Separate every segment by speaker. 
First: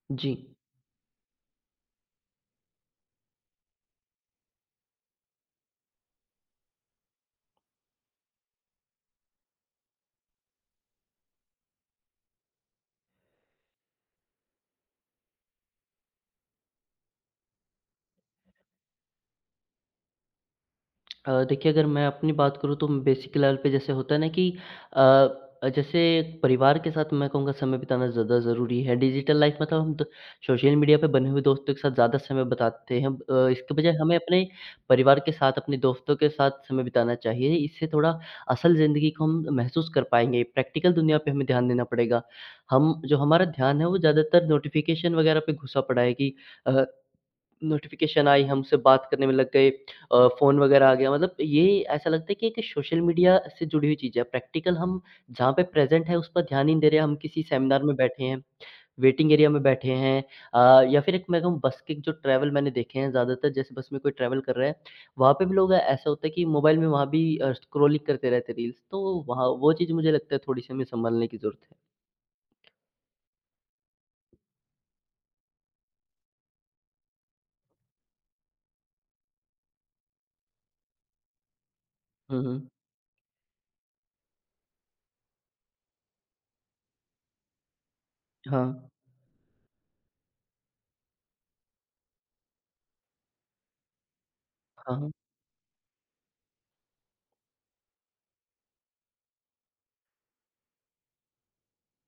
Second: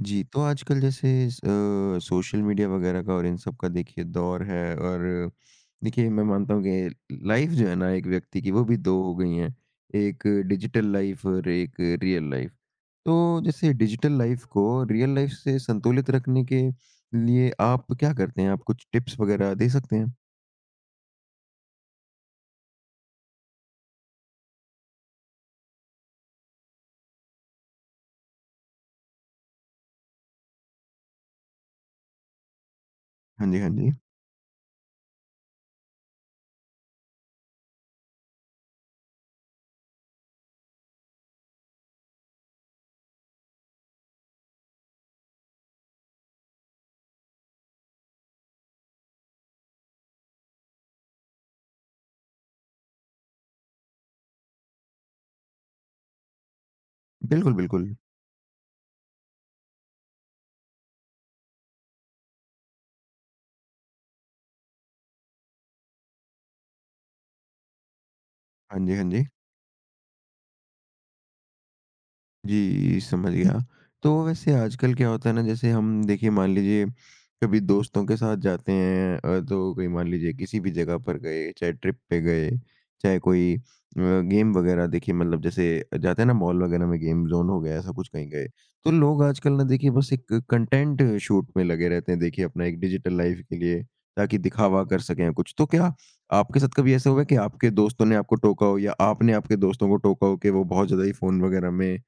Speaker 1: जी,
Speaker 2: जी।
Speaker 1: तो आजकल जैसे सोशल मीडिया वगैरह का और इन सब का देखिए दौर है और देखिए मैं मानता हूँ कि लाइफ़ जो है ना एक व्यक्ति की वो भी 2 हो गई हैं, एक डिजिटल लाइफ़ और एक रियल लाइफ़। तो जैसे डिजिटल लाइफ़ को रियल लाइफ़ से संतुलित रखने के लिए आप क्या करते हैं? आप कुछ टिप्स वगैरह दे सकते हैं?
Speaker 2: देखिए अगर मैं अपनी बात करूँ तो बेसिक लेवल पे जैसे होता है ना कि अ, जैसे परिवार के साथ मैं कहूँगा समय बिताना ज़्यादा ज़रूरी है। डिजिटल लाइफ मतलब हम द सोशल मीडिया पे बने हुए दोस्तों के साथ ज़्यादा समय बताते हैं।
Speaker 1: हाँ जी, हाँ
Speaker 2: इसके
Speaker 1: जी।
Speaker 2: बजाय हमें अपने परिवार के साथ, अपने दोस्तों के साथ समय बिताना चाहिए। इससे थोड़ा असल ज़िंदगी को हम महसूस कर पाएँगे। प्रैक्टिकल दुनिया पे हमें ध्यान देना पड़ेगा। हम जो हमारा ध्यान है वो ज़्यादातर नोटिफ़िकेशन वग़ैरह पे घुसा पड़ा है कि अ नोटिफ़िकेशन आई, हमसे बात करने में लग गए, फ़ोन वगैरह आ गया मतलब ये ऐसा लगता है कि एक सोशल मीडिया से जुड़ी हुई चीज़ है। प्रैक्टिकल हम जहाँ पे प्रेज़ेंट है उस पर ध्यान ही नहीं दे रहे हैं, हम किसी
Speaker 1: बिल्कुल,
Speaker 2: सेमिनार में
Speaker 1: बिल्कुल।
Speaker 2: बैठे हैं, वेटिंग एरिया में बैठे हैं, या फिर एक मैं कहूँ बस के जो ट्रैवल मैंने देखे हैं ज़्यादातर जैसे बस में कोई ट्रैवल कर रहा है, वहाँ पे भी लोग ऐसा होता है कि मोबाइल में वहाँ भी स्क्रॉलिंग करते रहते हैं
Speaker 1: हाँ
Speaker 2: रील्स,
Speaker 1: जी, हाँ
Speaker 2: तो
Speaker 1: जी।
Speaker 2: वहाँ वो चीज़ मुझे लगता है थोड़ी-सी हमें सँभालने की ज़रूरत है।
Speaker 1: जी, समझ गया। तो वैसे आजकल क्या होता है ना जैसे हम देखिए मान लीजिए कभी दोस्तों के साथ जाते हैं तो कहीं मान लीजिए किसी भी जगह पर गए, चाहे ट्रिप पे
Speaker 2: हुँ,
Speaker 1: गए,
Speaker 2: हुँ।
Speaker 1: चाहे कोई गेम वगैरह देखिए मतलब जैसे जाते हैं ना मॉल वगैरह में गेम ज़ोन हो गया ऐसा कुछ कहीं गए।
Speaker 2: हाँ।
Speaker 1: तो लोग आजकल ना देखिए बस एक कंटेंट शूट में लगे रहते हैं देखिए अपना एक डिजिटल लाइफ़ के लिए ताकि दिखावा
Speaker 2: हाँ,
Speaker 1: कर
Speaker 2: हाँ।
Speaker 1: सकें कुछ। तो क्या आपके साथ कभी ऐसा हुआ है कि आपके दोस्तों ने आपको टोका हो या आपने आपके दोस्तों को टोका हो कि वो बहुत ज़्यादा ही फ़ोन वगैरह में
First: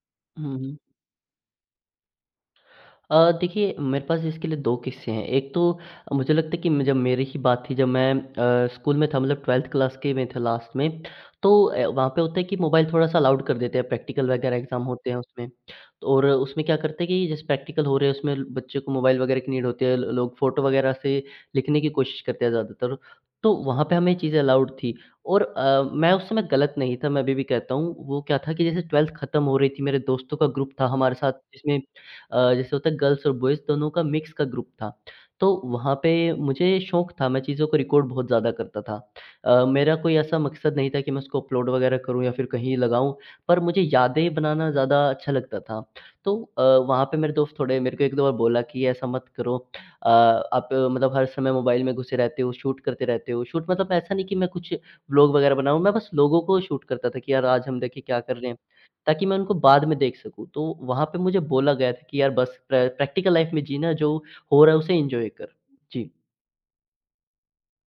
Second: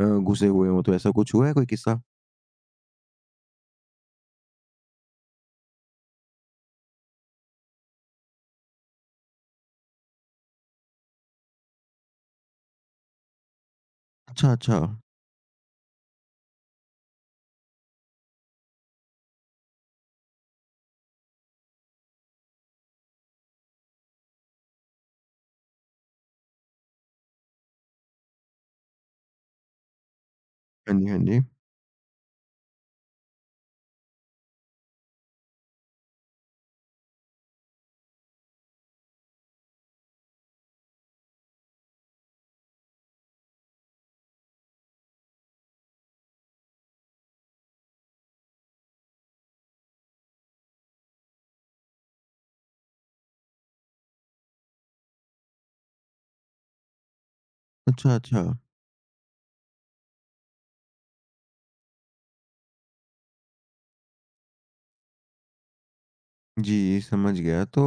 Speaker 1: घुसे
Speaker 2: हुँ,
Speaker 1: हुए
Speaker 2: हुँ।
Speaker 1: हों, तो ऐसा कुछ हुआ है कोई किस्सा?
Speaker 2: देखिए मेरे पास इसके लिए 2 किस्से हैं। एक तो मुझे लगता है कि म जब मेरी ही बात थी, जब मैं स्कूल में था, मतलब 12th क्लास के में थे लास्ट में, तो वहाँ पे होता है कि मोबाइल थोड़ा-सा अलाउड कर देते हैं, प्रैक्टिकल
Speaker 1: अच्छा,
Speaker 2: वगैरह
Speaker 1: अच्छा।
Speaker 2: एग्ज़ाम होते हैं उसमें। तो और उसमें क्या करते हैं कि जैसे प्रैक्टिकल हो रहे हैं, उसमें बच्चे को मोबाइल वगैरह की नीड होती है, ल लोग फ़ोटो वगैरह से लिखने की कोशिश करते हैं ज़्यादातर। तो वहाँ पे हमें ये चीज़ें अलाउड थी। और मैं उस समय गलत नहीं था, मैं अभी भी कहता हूँ। वो क्या था कि जैसे 12th खत्म हो रही थी, मेरे दोस्तों का ग्रुप था
Speaker 1: हाँ जी,
Speaker 2: हमारे
Speaker 1: हाँ
Speaker 2: साथ,
Speaker 1: जी।
Speaker 2: जिसमें जैसे होता है, गर्ल्स और बॉयज़ दोनों का मिक्स का ग्रुप था। तो वहाँ पे मुझे शौक था, मैं चीज़ों को रिकॉर्ड बहुत ज़्यादा करता था। मेरा कोई ऐसा मकसद नहीं था कि मैं उसको अपलोड वगैरह करूँ या फिर कहीं लगाऊँ, पर मुझे यादें बनाना ज़्यादा अच्छा लगता था। तो वहाँ पे मेरे दोस्त थोड़े मेरे को एक दो बार बोला कि ऐसा मत करो, मतलब हर समय मोबाइल में घुसे रहते हो, शूट करते रहते हो। शूट मतलब ऐसा नहीं कि मैं कुछ व्लॉग वगैरह बनाऊँ, मैं बस लोगों को शूट करता था कि यार आज हम देखें
Speaker 1: अच्छा,
Speaker 2: क्या कर
Speaker 1: अच्छा।
Speaker 2: रहे हैं, ताकि मैं उनको बाद में देख सकूँ। तो वहाँ पे मुझे बोला गया था कि यार बस प्रैक्टिकल लाइफ़ में जीना, जो हो रहा है उसे एन्जॉय कर। जी।
Speaker 1: जी, समझ गया। तो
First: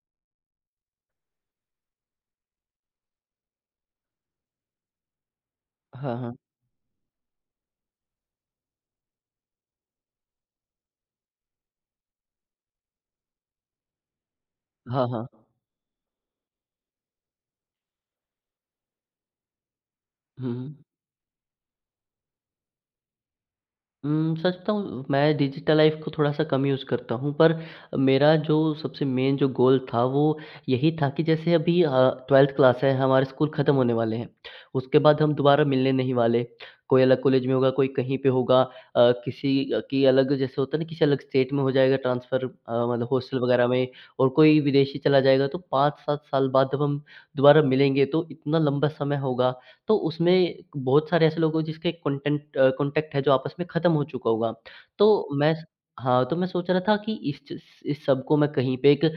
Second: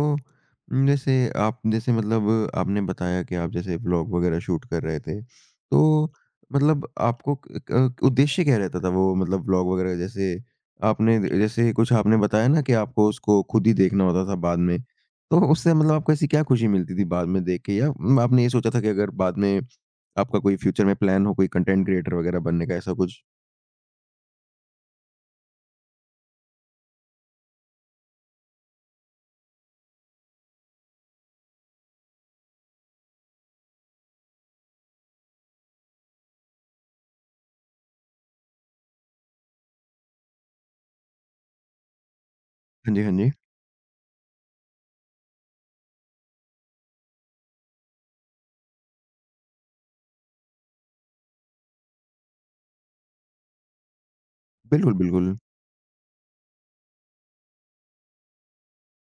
Speaker 1: जैसे आप जैसे मतलब आपने बताया कि आप जैसे व्लॉग वगैरह शूट कर रहे थे, तो
Speaker 2: हाँ, हाँ।
Speaker 1: मतलब आपको क क उद्देश्य क्या रहता था वो मतलब व्लॉग वगैरह जैसे आपने जैसे कुछ आपने बताया ना कि आपको उसको खुद ही देखना होता था बाद में,
Speaker 2: हाँ, हाँ।
Speaker 1: तो उससे मतलब आपको ऐसी क्या खुशी मिलती थी बाद में देख के या आपने ये सोचा था कि अगर बाद में आपका
Speaker 2: हुँ,
Speaker 1: कोई
Speaker 2: हुँ।
Speaker 1: फ्यूचर में प्लान हो कोई कंटेंट क्रिएटर वगैरह बनने का, ऐसा कुछ?
Speaker 2: सच बताऊँ, मैं डिजिटल लाइफ़ को थोड़ा-सा कम यूज़ करता हूँ, पर मेरा जो सबसे मेन जो गोल था, वो यही था कि जैसे अभी 12th क्लास है, हमारे स्कूल ख़त्म होने वाले हैं। उसके बाद हम दोबारा मिलने नहीं वाले, कोई अलग कॉलेज में होगा, कोई कहीं पे होगा, किसी की अलग जैसे होता है ना, किसी अलग स्टेट में हो जाएगा ट्रांसफ़र,
Speaker 1: हाँ जी,
Speaker 2: मतलब
Speaker 1: हाँ जी।
Speaker 2: हॉस्टल वग़ैरह में, और कोई विदेशी चला जाएगा। तो 5-7 साल बाद जब हम दोबारा मिलेंगे, तो इतना लंबा समय होगा, तो उसमें बहुत सारे ऐसे लोग हो जिसके कॉन्टैक्ट है जो आपस में ख़त्म हो चुका होगा।
Speaker 1: बिल्कुल,
Speaker 2: तो
Speaker 1: बिल्कुल।
Speaker 2: मैं स हाँ, तो मैं सोच रहा था कि इस सब को मैं कहीं पे एक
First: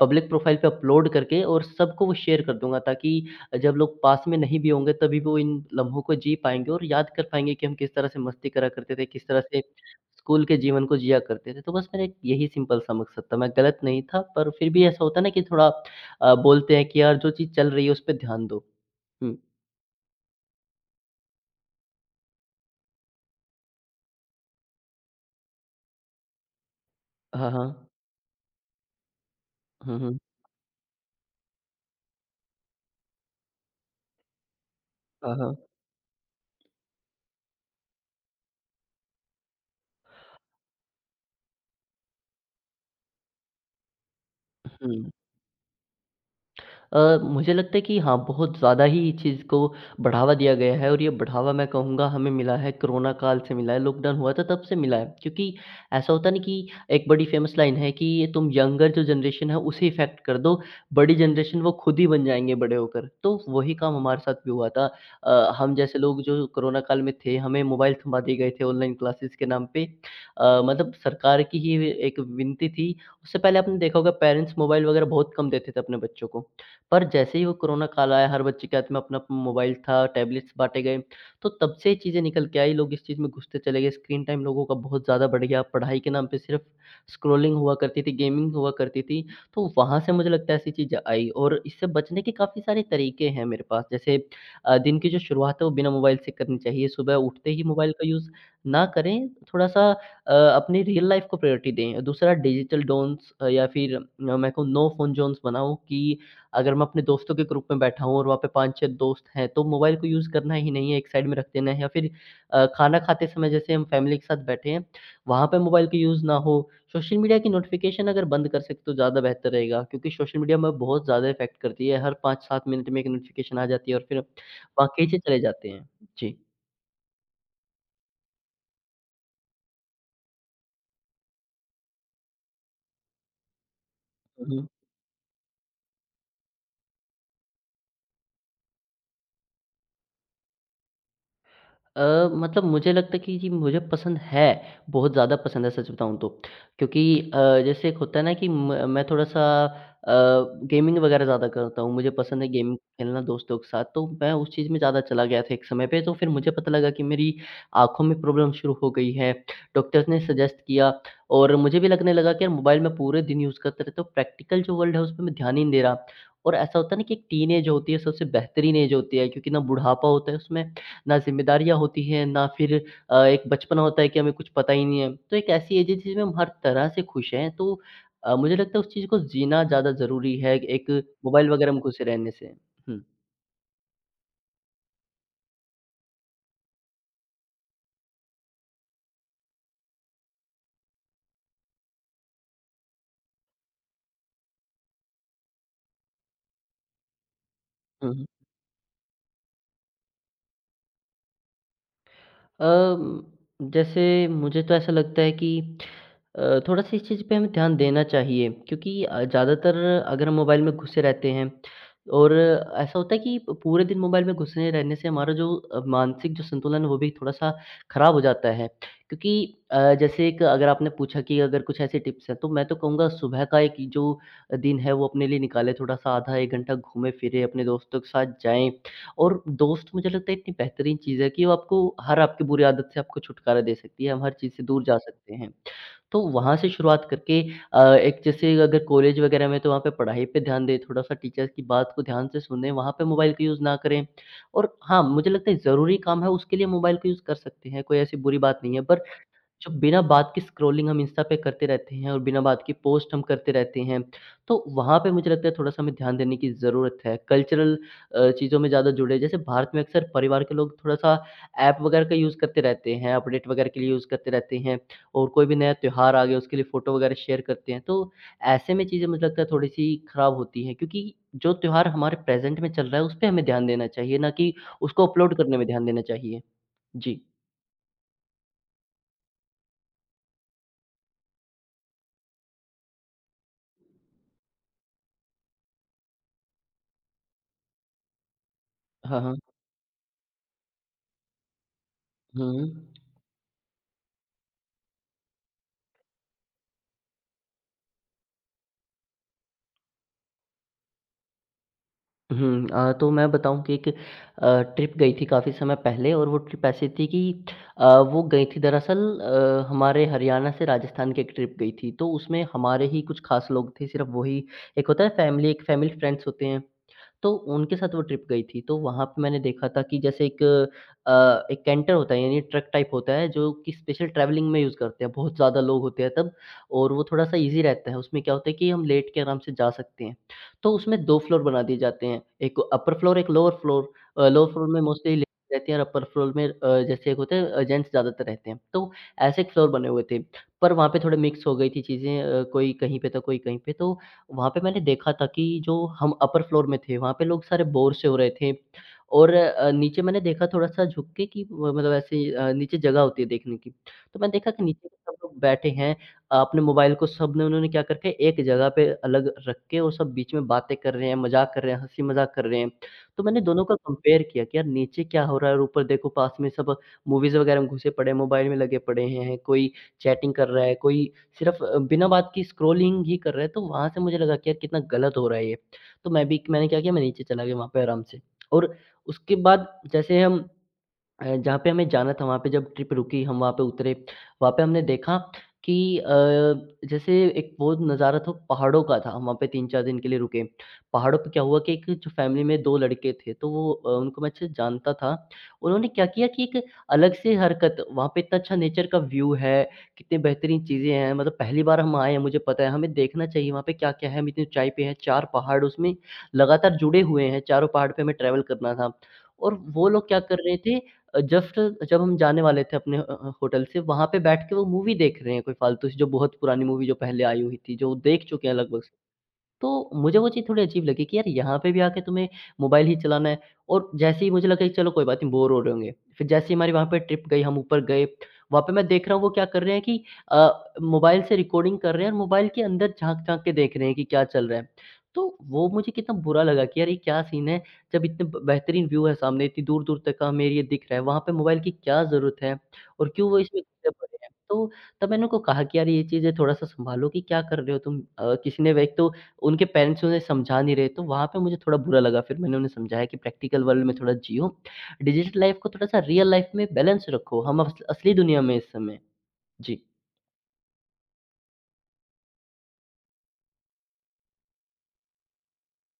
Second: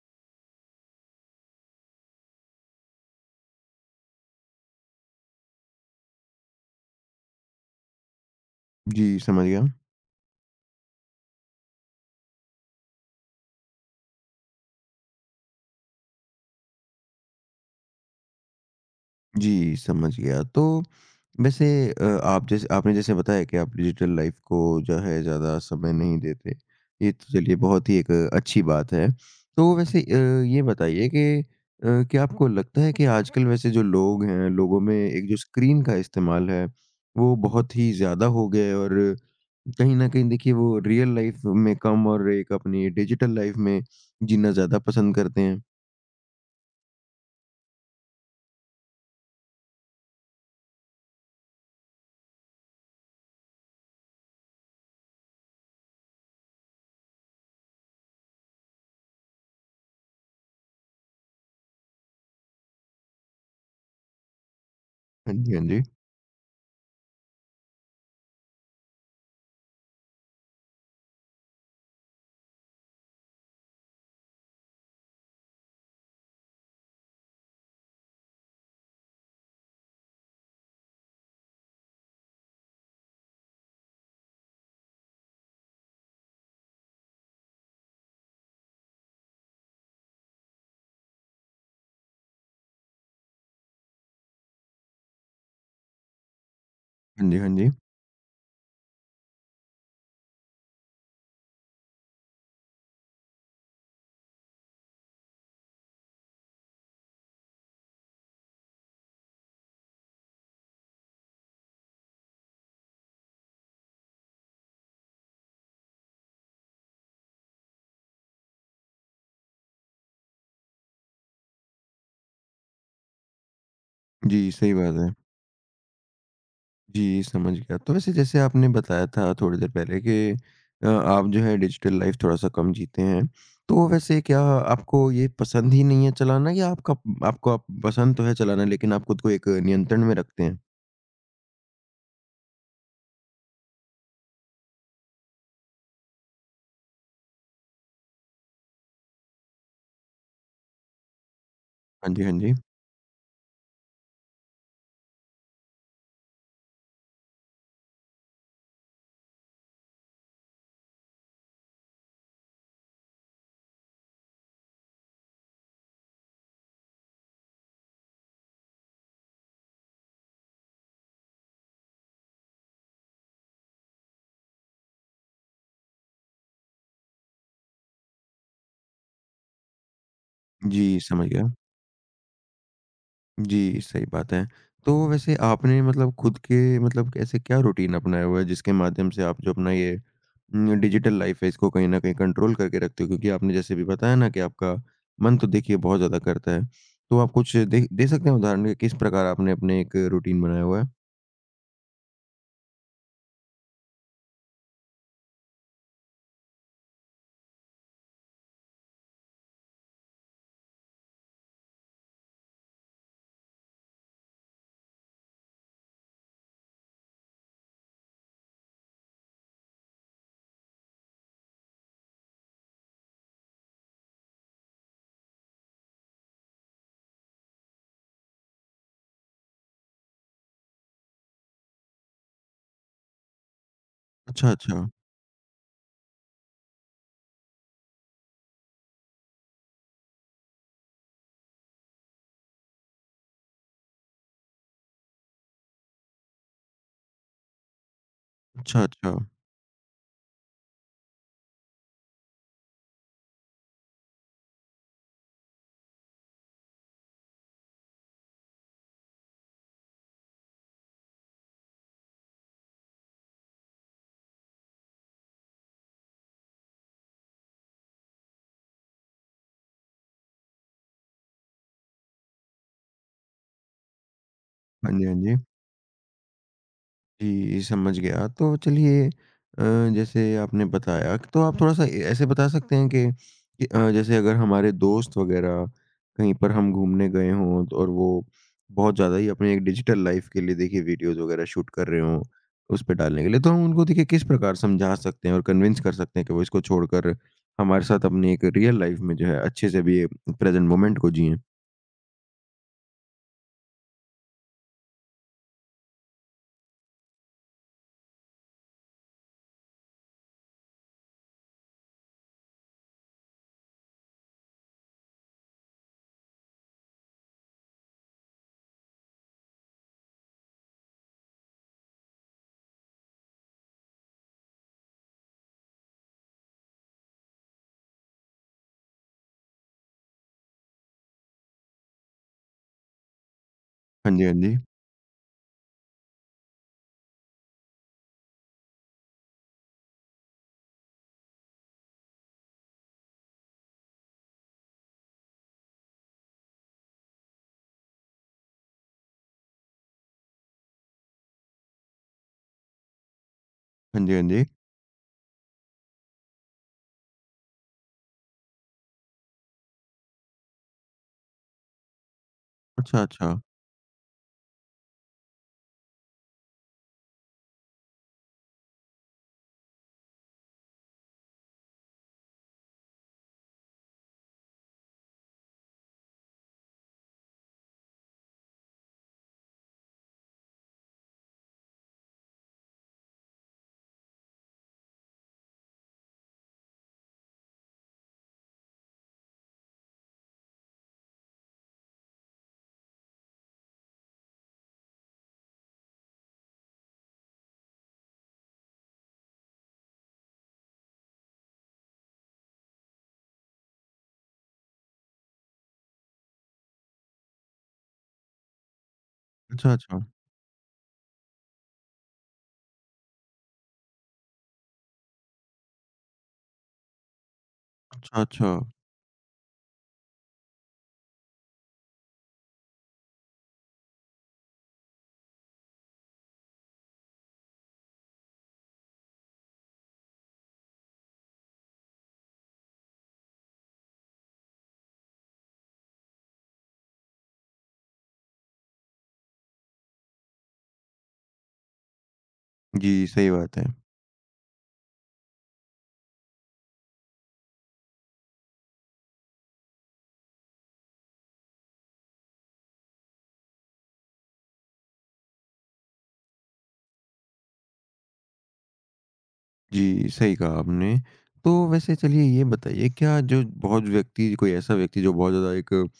Speaker 2: पब्लिक प्रोफ़ाइल पे अपलोड करके और सबको वो शेयर कर दूँगा, ताकि जब लोग पास में नहीं भी होंगे, तभी वो इन लम्हों को जी पाएँगे और याद कर पाएँगे कि हम किस तरह से मस्ती करा करते थे,
Speaker 1: जी,
Speaker 2: किस तरह
Speaker 1: समझ
Speaker 2: से
Speaker 1: गया।
Speaker 2: स्कूल के जीवन को जिया करते थे। तो बस मेरा एक यही सिंपल सा मकसद था, मैं गलत नहीं था, पर फिर भी ऐसा होता है ना कि थोड़ा बोलते हैं कि यार जो चीज़ चल रही है उस पे ध्यान दो। हुँ।
Speaker 1: जी, समझ गया। तो वैसे आप जैसे आपने जैसे बताया कि आप डिजिटल लाइफ़ को जो है ज़्यादा समय नहीं देते। ये तो
Speaker 2: हाँ,
Speaker 1: चलिए
Speaker 2: हाँ।
Speaker 1: बहुत ही एक अच्छी बात है। तो
Speaker 2: हुँ,
Speaker 1: वैसे
Speaker 2: हुँ।
Speaker 1: ये बताइए कि क्या आपको लगता है कि आजकल वैसे जो लोग हैं, लोगों में एक
Speaker 2: हाँ,
Speaker 1: जो
Speaker 2: हाँ।
Speaker 1: स्क्रीन का इस्तेमाल है, वो बहुत ही ज़्यादा हो गया है और कहीं न कहीं देखिए वो रियल लाइफ़ में कम और एक अपनी डिजिटल लाइफ़ में जीना ज़्यादा
Speaker 2: हुँ।
Speaker 1: पसंद करते हैं?
Speaker 2: मुझे लगता है कि हाँ, बहुत ज़्यादा ही इस चीज़ को बढ़ावा दिया गया है, और ये बढ़ावा मैं कहूँगा हमें मिला है, कोरोना काल से मिला है, लॉकडाउन हुआ था तब से मिला है। क्योंकि ऐसा होता है ना कि एक बड़ी फ़ेमस लाइन है कि तुम यंगर जो जनरेशन है उसे इफ़ेक्ट कर दो, बड़ी जनरेशन वो खुद ही बन जाएँगे बड़े होकर। तो वही काम हमारे साथ भी हुआ था।
Speaker 1: हाँ जी, हाँ
Speaker 2: हम
Speaker 1: जी।
Speaker 2: जैसे लोग जो कोरोना काल में थे, हमें मोबाइल थमा दिए गए थे ऑनलाइन क्लासेस के नाम पे। मतलब सरकार की ही एक विनती थी, उससे पहले आपने देखा होगा पेरेंट्स मोबाइल वगैरह बहुत कम देते थे अपने बच्चों को। पर जैसे ही वो कोरोना काल आया, हर बच्चे के हाथ में अपना-अपना मोबाइल था, टैबलेट्स बाँटे गए, तो तब से ये चीज़ें निकल के आई, लोग इस चीज़ में घुसते चले गए, स्क्रीन टाइम लोगों का बहुत ज़्यादा बढ़ गया, पढ़ाई के नाम पे सिर्फ स्क्रॉलिंग हुआ करती थी, गेमिंग हुआ करती थी, तो वहाँ से मुझे लगता है ऐसी चीज़ें आई। और इससे बचने के काफ़ी सारे तरीके हैं मेरे पास, जैसे दिन की जो शुरुआत है वो बिना मोबाइल से करनी चाहिए, सुबह
Speaker 1: हाँ जी, हाँ
Speaker 2: उठते ही
Speaker 1: जी।
Speaker 2: मोबाइल का यूज़ ना करें, थोड़ा-सा अपनी रियल लाइफ़ को प्रायोरिटी दें। दूसरा डिजिटल डोन्स या फिर, मैं कहूँ, नो फ़ोन ज़ोन्स बनाओ कि अगर मैं अपने दोस्तों के ग्रुप में बैठा हूँ और वहाँ पे 5-6 दोस्त हैं, तो मोबाइल को यूज़ करना ही नहीं है, एक साइड में रख देना है, या फिर खाना खाते समय जैसे हम फैमिली के साथ बैठे हैं, वहाँ पे मोबाइल का यूज़ ना हो। सोशल मीडिया की नोटिफ़िकेशन अगर बंद कर सकें तो ज़्यादा बेहतर रहेगा, क्योंकि सोशल मीडिया हमें बहुत ज़्यादा इफ़ेक्ट करती है, हर 5-7 मिनट में एक नोटिफ़िकेशन आ जाती है और फिर
Speaker 1: जी, सही
Speaker 2: वहाँ
Speaker 1: बात है।
Speaker 2: खींचे चले जाते हैं। जी।
Speaker 1: जी, समझ गया। तो वैसे जैसे आपने बताया था थोड़ी देर पहले कि आप जो है डिजिटल लाइफ़ थोड़ा-सा कम जीते हैं। तो वैसे क्या
Speaker 2: हुँ, हुँ।
Speaker 1: आपको ये पसंद ही नहीं है चलाना या आपका आपको आप पसंद तो है चलाना लेकिन आप खुद को एक नियंत्रण में रखते हैं?
Speaker 2: मतलब मुझे लगता है कि जी मुझे पसंद है, बहुत ज़्यादा पसंद है सच बताऊँ तो। क्योंकि जैसे एक होता है ना कि म मैं थोड़ा-सा अ, गेमिंग वगैरह ज़्यादा करता हूँ, मुझे
Speaker 1: हाँ जी, हाँ
Speaker 2: पसंद है
Speaker 1: जी।
Speaker 2: गेम खेलना दोस्तों के साथ, तो मैं उस चीज़ में ज़्यादा चला गया था एक समय पे, तो फिर मुझे पता लगा कि मेरी आँखों में प्रॉब्लम शुरू हो गई है। डॉक्टर्स ने सजेस्ट किया और मुझे भी लगने लगा कि यार मोबाइल मैं पूरे दिन यूज़ करता रहता हूँ, प्रैक्टिकल जो वर्ल्ड है उस पे मैं ध्यान ही नहीं दे रहा। और ऐसा होता है ना कि एक टीन ऐज होती है, सबसे बेहतरीन ऐज होती है, क्योंकि ना बुढ़ापा होता है उसमें, ना ज़िम्मेदारियाँ होती हैं, ना फिर एक बचपना होता है कि हमें कुछ पता ही नहीं है। तो एक ऐसी एज है जिसमें हम हर तरह से खुश हैं, तो मुझे लगता है उस चीज़ को जीना ज़्यादा ज़रूरी है, एक
Speaker 1: जी, समझ गया।
Speaker 2: मोबाइल वगैरह में घुसे रहने से। हुँ।
Speaker 1: जी, सही बात है। तो वैसे आपने मतलब खुद के मतलब ऐसे क्या रूटीन अपनाया हुआ है जिसके माध्यम से आप जो अपना ये डिजिटल लाइफ़ है इसको कहीं न कहीं कंट्रोल करके रखते हो? क्योंकि आपने जैसे भी बताया ना कि आपका मन तो देखिए बहुत ज़्यादा करता है। तो आप कुछ दे दे
Speaker 2: हुँ, हुँ।
Speaker 1: सकते हैं उदाहरण के किस प्रकार आपने अपने एक रूटीन बनाया हुआ है?
Speaker 2: अम, जैसे मुझे तो ऐसा लगता है कि थोड़ा-सा इस चीज़ पे हमें ध्यान देना चाहिए, क्योंकि ज़्यादातर अगर हम मोबाइल में घुसे रहते हैं, और ऐसा होता है कि प पूरे दिन मोबाइल में घुसे रहने से हमारा जो मानसिक जो संतुलन है, वो भी थोड़ा-सा खराब हो जाता है। क्योंकि जैसे एक, अगर आपने पूछा कि अगर कुछ ऐसे टिप्स हैं, तो मैं तो कहूँगा सुबह का एक जो दिन है वो अपने लिए निकालें, थोड़ा-सा आधा 1 घंटा घूमें-फिरें, अपने दोस्तों के साथ जाएँ, और दोस्त मुझे लगता है इतनी बेहतरीन चीज़ है कि वो आपको हर आपकी बुरी आदत से आपको छुटकारा दे सकती है, हम हर
Speaker 1: अच्छा,
Speaker 2: चीज़ से दूर
Speaker 1: अच्छा।
Speaker 2: जा सकते हैं। तो वहाँ से शुरुआत करके, एक जैसे अगर कॉलेज वगैरह में तो वहाँ पे पढ़ाई पे ध्यान दें, थोड़ा-सा टीचर्स की बात को ध्यान से सुनें, वहाँ पे मोबाइल का यूज़ ना करें। और हाँ, मुझे लगता है ज़रूरी काम है उसके लिए मोबाइल का यूज़ कर सकते हैं, कोई ऐसी बुरी बात नहीं है,
Speaker 1: अच्छा,
Speaker 2: पर
Speaker 1: अच्छा।
Speaker 2: जो बिना बात की स्क्रॉलिंग हम इंस्टा पे करते रहते हैं और बिना बात की पोस्ट हम करते रहते हैं, तो वहाँ पे मुझे लगता है थोड़ा-सा हमें ध्यान देने की ज़रूरत है। कल्चरल चीज़ों में ज़्यादा जुड़े, जैसे भारत में अक्सर परिवार के लोग थोड़ा-सा ऐप वगैरह का यूज़ करते रहते हैं, अपडेट वगैरह के लिए यूज़ करते रहते हैं, और कोई भी नया त्योहार आ गया उसके लिए फ़ोटो वगैरह शेयर करते हैं। तो ऐसे में चीज़ें मुझे लगता है थोड़ी-सी खराब होती हैं, क्योंकि जो त्योहार हमारे प्रेज़ेंट में चल रहा है उस पे हमें ध्यान देना चाहिए, ना कि
Speaker 1: हाँ जी,
Speaker 2: उसको
Speaker 1: हाँ
Speaker 2: अपलोड
Speaker 1: जी।
Speaker 2: करने में ध्यान देना चाहिए। जी।
Speaker 1: जी, समझ गया। तो चलिए अ, जैसे आपने बताया तो आप थोड़ा-सा ए ऐसे बता सकते हैं कि जैसे अगर हमारे दोस्त वग़ैरह कहीं पर हम घूमने गए हों तो और वो बहुत ज़्यादा
Speaker 2: हाँ,
Speaker 1: ही
Speaker 2: हाँ।
Speaker 1: अपने एक डिजिटल लाइफ़ के लिए देखिए वीडियोज़ वग़ैरह शूट कर रहे हों,
Speaker 2: हुँ,
Speaker 1: उस
Speaker 2: हुँ।
Speaker 1: पे डालने के लिए, तो हम उनको देखिए किस प्रकार समझा सकते हैं और कन्विंस कर सकते हैं कि वो इसको छोड़कर हमारे साथ अपनी एक रियल लाइफ़ में जो है अच्छे से भी प्रेज़ेंट मोमेंट को जिएँ?
Speaker 2: हुँ, तो मैं बताऊँ कि एक ट्रिप गई थी काफ़ी समय पहले और वो ट्रिप ऐसी थी कि अ, वो गई थी दरअसल, हमारे हरियाणा से राजस्थान की एक ट्रिप गई थी। तो उसमें हमारे ही कुछ ख़ास लोग थे, सिर्फ़ वही एक होता है फैमिली एक फैमिली फ्रेंड्स होते हैं, तो उनके साथ वो ट्रिप गई थी, तो वहाँ पे मैंने देखा था कि जैसे एक, एक कैंटर होता है यानी ट्रक टाइप होता है जो कि स्पेशल ट्रैवलिंग में यूज़ करते हैं, बहुत ज़्यादा लोग होते हैं तब और वो थोड़ा-सा ईज़ी रहता है, उसमें क्या होता है कि हम लेट के आराम से जा सकते हैं। तो उसमें 2 फ्लोर बना दिए जाते हैं, एक अपर फ्लोर, एक लोअर फ्लोर।
Speaker 1: हाँ जी, हाँ
Speaker 2: लोअर
Speaker 1: जी।
Speaker 2: फ्लोर में मोस्टली लेडीज़ रहती हैं और अपर फ्लोर में, जैसे एक होते हैं, जेंट्स ज़्यादातर रहते हैं, तो ऐसे एक फ्लोर बने हुए थे, पर वहाँ पे थोड़े मिक्स हो गई थी चीज़ें, कोई कहीं पे था, कोई कहीं पे, तो वहाँ पे मैंने देखा था कि जो हम अपर फ्लोर में थे, वहाँ पे लोग सारे बोर से हो रहे थे और नीचे मैंने देखा थोड़ा-सा झुक के कि व मतलब ऐसे ही, नीचे जगह होती है देखने की।
Speaker 1: हाँ जी,
Speaker 2: तो
Speaker 1: हाँ
Speaker 2: मैंने
Speaker 1: जी।
Speaker 2: देखा कि नीचे सब लोग बैठे हैं, अपने मोबाइल को सबने उन्होंने क्या करके एक जगह पे अलग रख के और सब बीच में बातें कर रहे हैं, मज़ाक कर रहे हैं, हँसी-मज़ाक कर रहे हैं।
Speaker 1: अच्छा,
Speaker 2: तो
Speaker 1: अच्छा।
Speaker 2: मैंने दोनों का कंपेयर किया कि यार नीचे क्या हो रहा है और ऊपर देखो पास में सब मूवीज़ वगैरह में घुसे पड़े हैं, मोबाइल में लगे पड़े हैं, कोई चैटिंग कर रहा है, कोई सिर्फ़, बिना बात की स्क्रॉलिंग ही कर रहे हैं, तो वहाँ से मुझे लगा कि यार कितना गलत हो रहा है ये। तो मैं भी मैंने क्या किया मैं नीचे चला गया वहाँ पे आराम से और उसके बाद जैसे हम, जहाँ पे हमें जाना था वहाँ पे जब ट्रिप रुकी हम वहाँ पे उतरे, वहाँ पे हमने देखा कि, जैसे एक वो नज़ारा था पहाड़ों का था, हम वहाँ पे 3-4 दिन के लिए रुके। पहाड़ों पे क्या हुआ कि एक जो फैमिली में 2 लड़के थे तो वो, उनको मैं अच्छे से जानता था। उन्होंने क्या किया कि एक अलग से हरकत वहाँ पे इतना अच्छा नेचर का व्यू है, कितनी बेहतरीन चीज़ें हैं, मतलब पहली बार हम आए हैं मुझे पता है हमें देखना चाहिए वहाँ पे क्या-क्या है, हम इतनी ऊँचाई पे हैं, 4 पहाड़ उसमें लगातार जुड़े हुए हैं, चारों पहाड़ पे हमें ट्रैवल करना था। और
Speaker 1: अच्छा,
Speaker 2: वो
Speaker 1: अच्छा।
Speaker 2: लोग क्या कर रहे थे, जस्ट जब हम जाने वाले थे अपने होटल से, वहाँ पे बैठ के वो मूवी देख रहे हैं कोई फ़ालतू सी, जो बहुत पुरानी मूवी जो पहले आई हुई थी, जो
Speaker 1: अच्छा,
Speaker 2: देख चुके
Speaker 1: अच्छा।
Speaker 2: हैं लगभग। तो मुझे वो चीज़ थोड़ी अजीब लगी कि यार यहाँ पे भी आके तुम्हें मोबाइल ही चलाना है और जैसे ही मुझे लगा कि चलो कोई बात नहीं बोर हो रहे होंगे। फिर जैसे ही हमारी वहाँ पे ट्रिप गई हम ऊपर गए, वहाँ पे मैं देख रहा हूँ वो क्या कर रहे हैं कि, मोबाइल से रिकॉर्डिंग कर रहे हैं और मोबाइल के अंदर झाँक-झाँक के देख रहे हैं कि क्या चल रहा है। तो वो मुझे कितना बुरा लगा कि यार ये क्या सीन है, जब इतने ब बेहतरीन व्यू है सामने इतनी दूर-दूर तक का हमें एरिया दिख रहा है, वहाँ पे मोबाइल की क्या ज़रूरत है
Speaker 1: जी,
Speaker 2: और क्यों
Speaker 1: सही
Speaker 2: वो
Speaker 1: बात
Speaker 2: इसमें
Speaker 1: है।
Speaker 2: घुसे पड़े हैं। तो तब मैंने उनको कहा कि यार ये चीज़ें थोड़ा-सा सँभालो कि क्या कर रहे हो तुम? किसी ने एक तो उनके पेरेंट्स उन्हें समझा नहीं रहे, तो वहाँ पे मुझे थोड़ा बुरा लगा। फिर मैंने उन्हें समझाया कि प्रैक्टिकल वर्ल्ड में थोड़ा जियो, डिजिटल लाइफ को थोड़ा-सा रियल लाइफ में बैलेंस रखो। हम अस असली दुनिया में इस समय जी।
Speaker 1: जी, सही कहा आपने। तो वैसे चलिए ये बताइए क्या जो बहुत व्यक्ति कोई ऐसा व्यक्ति जो बहुत ज़्यादा एक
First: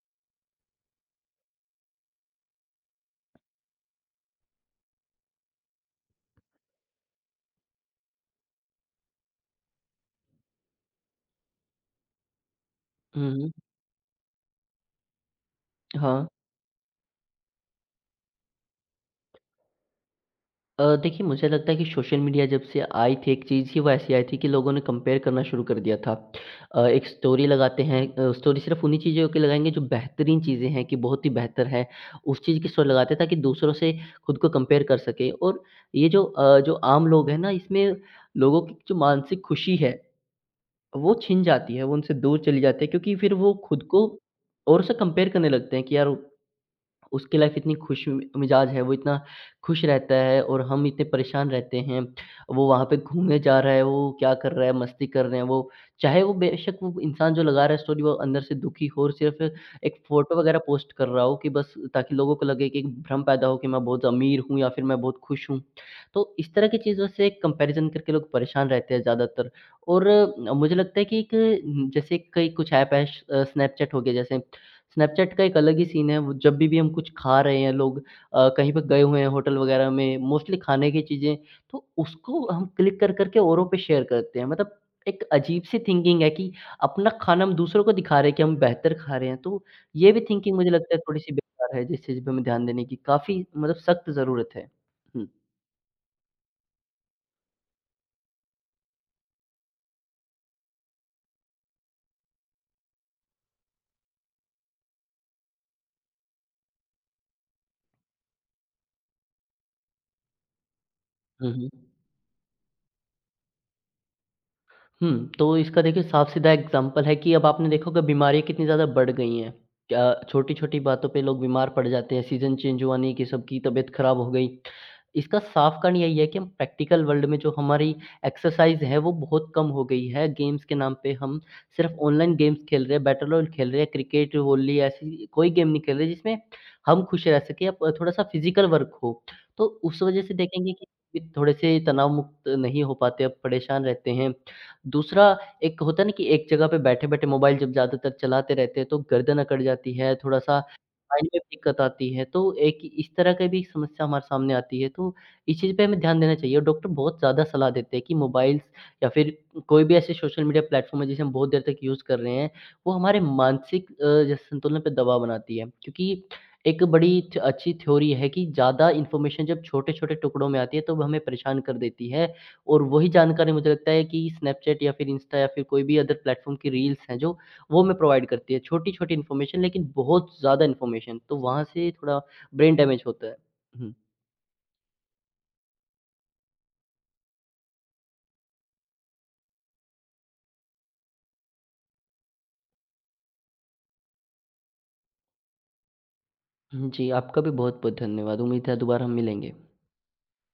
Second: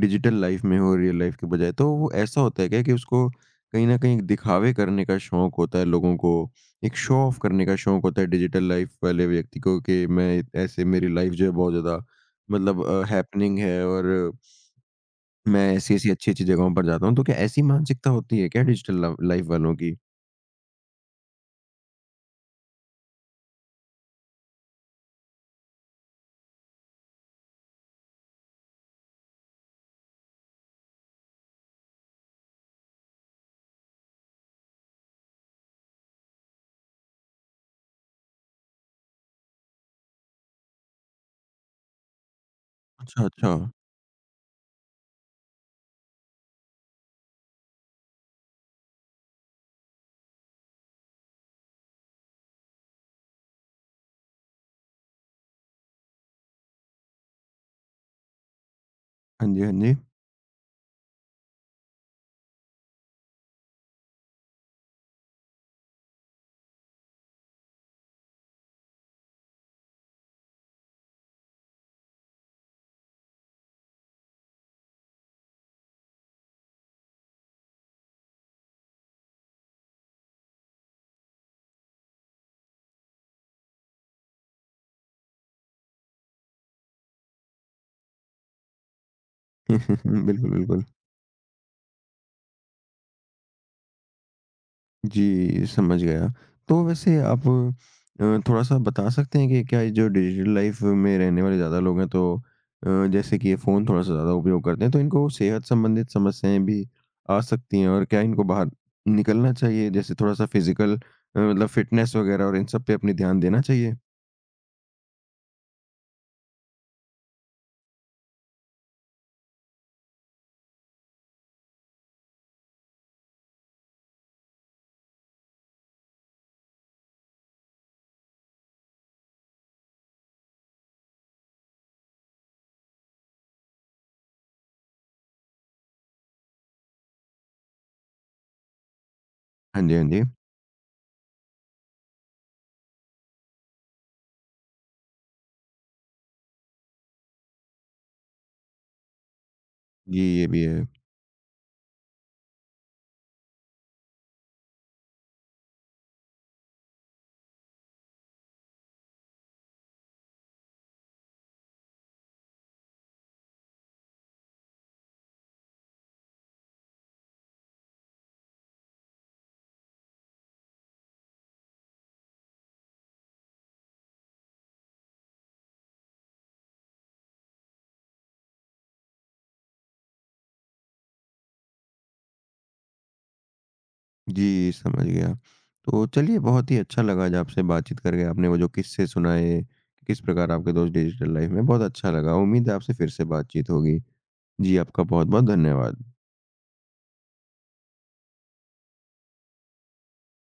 Speaker 1: डिजिटल लाइफ़ में हो रियल लाइफ़ के बजाए, तो वो ऐसा होता है क्या कि उसको कहीं न कहीं एक दिखावे करने का शौक होता है लोगों को, एक शो ऑफ करने का शौक होता है डिजिटल लाइफ़ वाले व्यक्ति को कि मैं ऐसे मेरी लाइफ़ जो है बहुत ज़्यादा मतलब
Speaker 2: हुँ, हुँ।
Speaker 1: हैपनिंग है और मैं ऐसी-ऐसी
Speaker 2: हाँ।
Speaker 1: अच्छी-अच्छी जगहों पर जाता हूँ। तो क्या ऐसी मानसिकता होती है क्या डिजिटल लव लाइफ़ वालों की?
Speaker 2: देखिए मुझे लगता है कि सोशल मीडिया जब से आई थी एक चीज़ ही वो ऐसी आई थी कि लोगों ने कंपेयर करना शुरू कर दिया था। एक स्टोरी लगाते हैं, स्टोरी सिर्फ़ उन्हीं चीज़ों की लगाएँगे जो बेहतरीन चीज़ें हैं कि बहुत ही बेहतर है, उस चीज़ की स्टोरी लगाते हैं ताकि दूसरों से खुद को कंपेयर कर सकें। और ये जो, जो आम लोग हैं ना इसमें लोगों की जो मानसिक खुशी है, वो छिन जाती है, वो उनसे दूर चली जाती है क्योंकि
Speaker 1: अच्छा,
Speaker 2: फिर
Speaker 1: अच्छा।
Speaker 2: वो खुद को औरों से कंपेयर करने लगते हैं कि यार उसकी लाइफ इतनी खुश मिजाज है, वो इतना खुश रहता है और हम इतने परेशान रहते हैं। वो वहाँ पे घूमने जा रहा है, वो क्या कर रहा है, मस्ती कर रहे हैं वो। चाहे वो बेशक वो इंसान जो लगा रहा है स्टोरी वो अंदर से दुखी हो और सिर्फ़
Speaker 1: हाँ जी, हाँ
Speaker 2: एक
Speaker 1: जी।
Speaker 2: फ़ोटो वगैरह पोस्ट कर रहा हो कि बस ताकि लोगों को लगे कि एक भ्रम पैदा हो कि मैं बहुत अमीर हूँ या फिर मैं बहुत खुश हूँ। तो इस तरह की चीज़ों से कंपैरिज़न करके लोग परेशान रहते हैं ज़्यादातर और, मुझे लगता है कि एक, जैसे कई कुछ ऐप है स स्नैपचैट हो गया जैसे। स्नैपचैट का एक अलग ही सीन है, वो जब भी हम कुछ खा रहे हैं लोग, कहीं पे गए हुए हैं होटल वगैरह में, मोस्टली खाने की चीज़ें, तो उसको हम क्लिक कर कर के औरों पे शेयर करते हैं। मतलब एक अजीब-सी थिंकिंग है कि अपना खाना हम दूसरों को दिखा रहे हैं कि हम बेहतर खा रहे हैं, तो ये भी
Speaker 1: बिल्कुल,
Speaker 2: थिंकिंग मुझे
Speaker 1: बिल्कुल।
Speaker 2: लगता है थोड़ी-सी बेकार है, जिस चीज़ पे हमें ध्यान देने की काफ़ी मतलब सख्त ज़रूरत है। हुँ।
Speaker 1: जी, समझ गया। तो वैसे आप थोड़ा-सा बता सकते हैं कि क्या ये जो डिजिटल लाइफ़ में रहने वाले ज़्यादा लोग हैं तो जैसे कि ये फ़ोन थोड़ा-सा ज़्यादा उपयोग करते हैं, तो इनको सेहत संबंधित समस्याएँ भी आ सकती हैं और क्या इनको बाहर निकलना चाहिए? जैसे थोड़ा-सा फ़िज़िकल
Speaker 2: हुँ,
Speaker 1: मतलब
Speaker 2: हुँ।
Speaker 1: फ़िटनेस वगैरह और इन सब पे अपनी ध्यान देना चाहिए?
Speaker 2: हुँ, तो इसका देखिए साफ-सीधा एग्ज़ाम्पल है कि अब आपने देखा होगा बीमारियाँ कितनी ज़्यादा बढ़ गई हैं। क्या छोटी-छोटी बातों पे लोग बीमार पड़ जाते हैं, सीज़न चेंज हुआ नहीं कि सबकी तबीयत ख़राब हो गई। इसका साफ कारण यही है कि हम प्रैक्टिकल वर्ल्ड में जो हमारी एक्सरसाइज़ है, वो बहुत कम हो गई है। गेम्स के नाम पे हम सिर्फ़ ऑनलाइन गेम्स खेल रहे हैं, बैटल रॉयल खेल रहे हैं, क्रिकेट, वॉली ऐसी कोई गेम नहीं खेल रहे जिसमें हम खुश रह सकें या प थोड़ा-सा फ़िज़िकल वर्क हो। तो
Speaker 1: हाँ जी,
Speaker 2: उस
Speaker 1: हाँ
Speaker 2: वज़ह
Speaker 1: जी।
Speaker 2: से देखेंगे कि थोड़े-से तनाव मुक्त नहीं हो पाते, अब परेशान रहते हैं। दूसरा एक होता है ना कि एक जगह पे बैठे-बैठे मोबाइल जब ज़्यादातर चलाते रहते हैं तो गर्दन अकड़ जाती है,
Speaker 1: जी, ये
Speaker 2: थोड़ा-सा
Speaker 1: भी है।
Speaker 2: माइंड में दिक्कत आती है, तो एक इस तरह की भी समस्या हमारे सामने आती है, तो इस चीज़ पे हमें ध्यान देना चाहिए और डॉक्टर बहुत ज़्यादा सलाह देते हैं कि मोबाइल्स या फिर कोई भी ऐसे सोशल मीडिया प्लेटफ़ॉर्म है जिसे हम बहुत देर तक यूज़ कर रहे हैं, वो हमारे मानसिक, जैसे संतुलन पे दबाव बनाती है। क्योंकि एक बड़ी थ अच्छी थ्योरी है कि ज़्यादा इन्फॉर्मेशन जब छोटे-छोटे टुकड़ों में आती है, तो वो हमें परेशान कर देती है और वही जानकारी मुझे लगता है कि स्नैपचैट या फिर इंस्टा या फिर कोई भी अदर प्लेटफ़ॉर्म की रील्स हैं जो, वो हमें प्रोवाइड करती है। छोटी-छोटी इन्फॉर्मेशन लेकिन बहुत ज़्यादा इन्फॉर्मेशन, तो वहाँ से थोड़ा ब्रेन डैमेज होता है। हुँ।
Speaker 1: जी, समझ गया। तो चलिए बहुत ही अच्छा लगा आज आपसे बातचीत करके, आपने वो जो किस्से सुनाए, किस प्रकार आपके दोस्त डिजिटल लाइफ़ में बहुत अच्छा लगा। उम्मीद है आपसे फिर से बातचीत होगी। जी, आपका बहुत-बहुत धन्यवाद।
Speaker 2: हुँ, जी, आपका भी बहुत-बहुत धन्यवाद। उम्मीद है दोबारा हम मिलेंगे।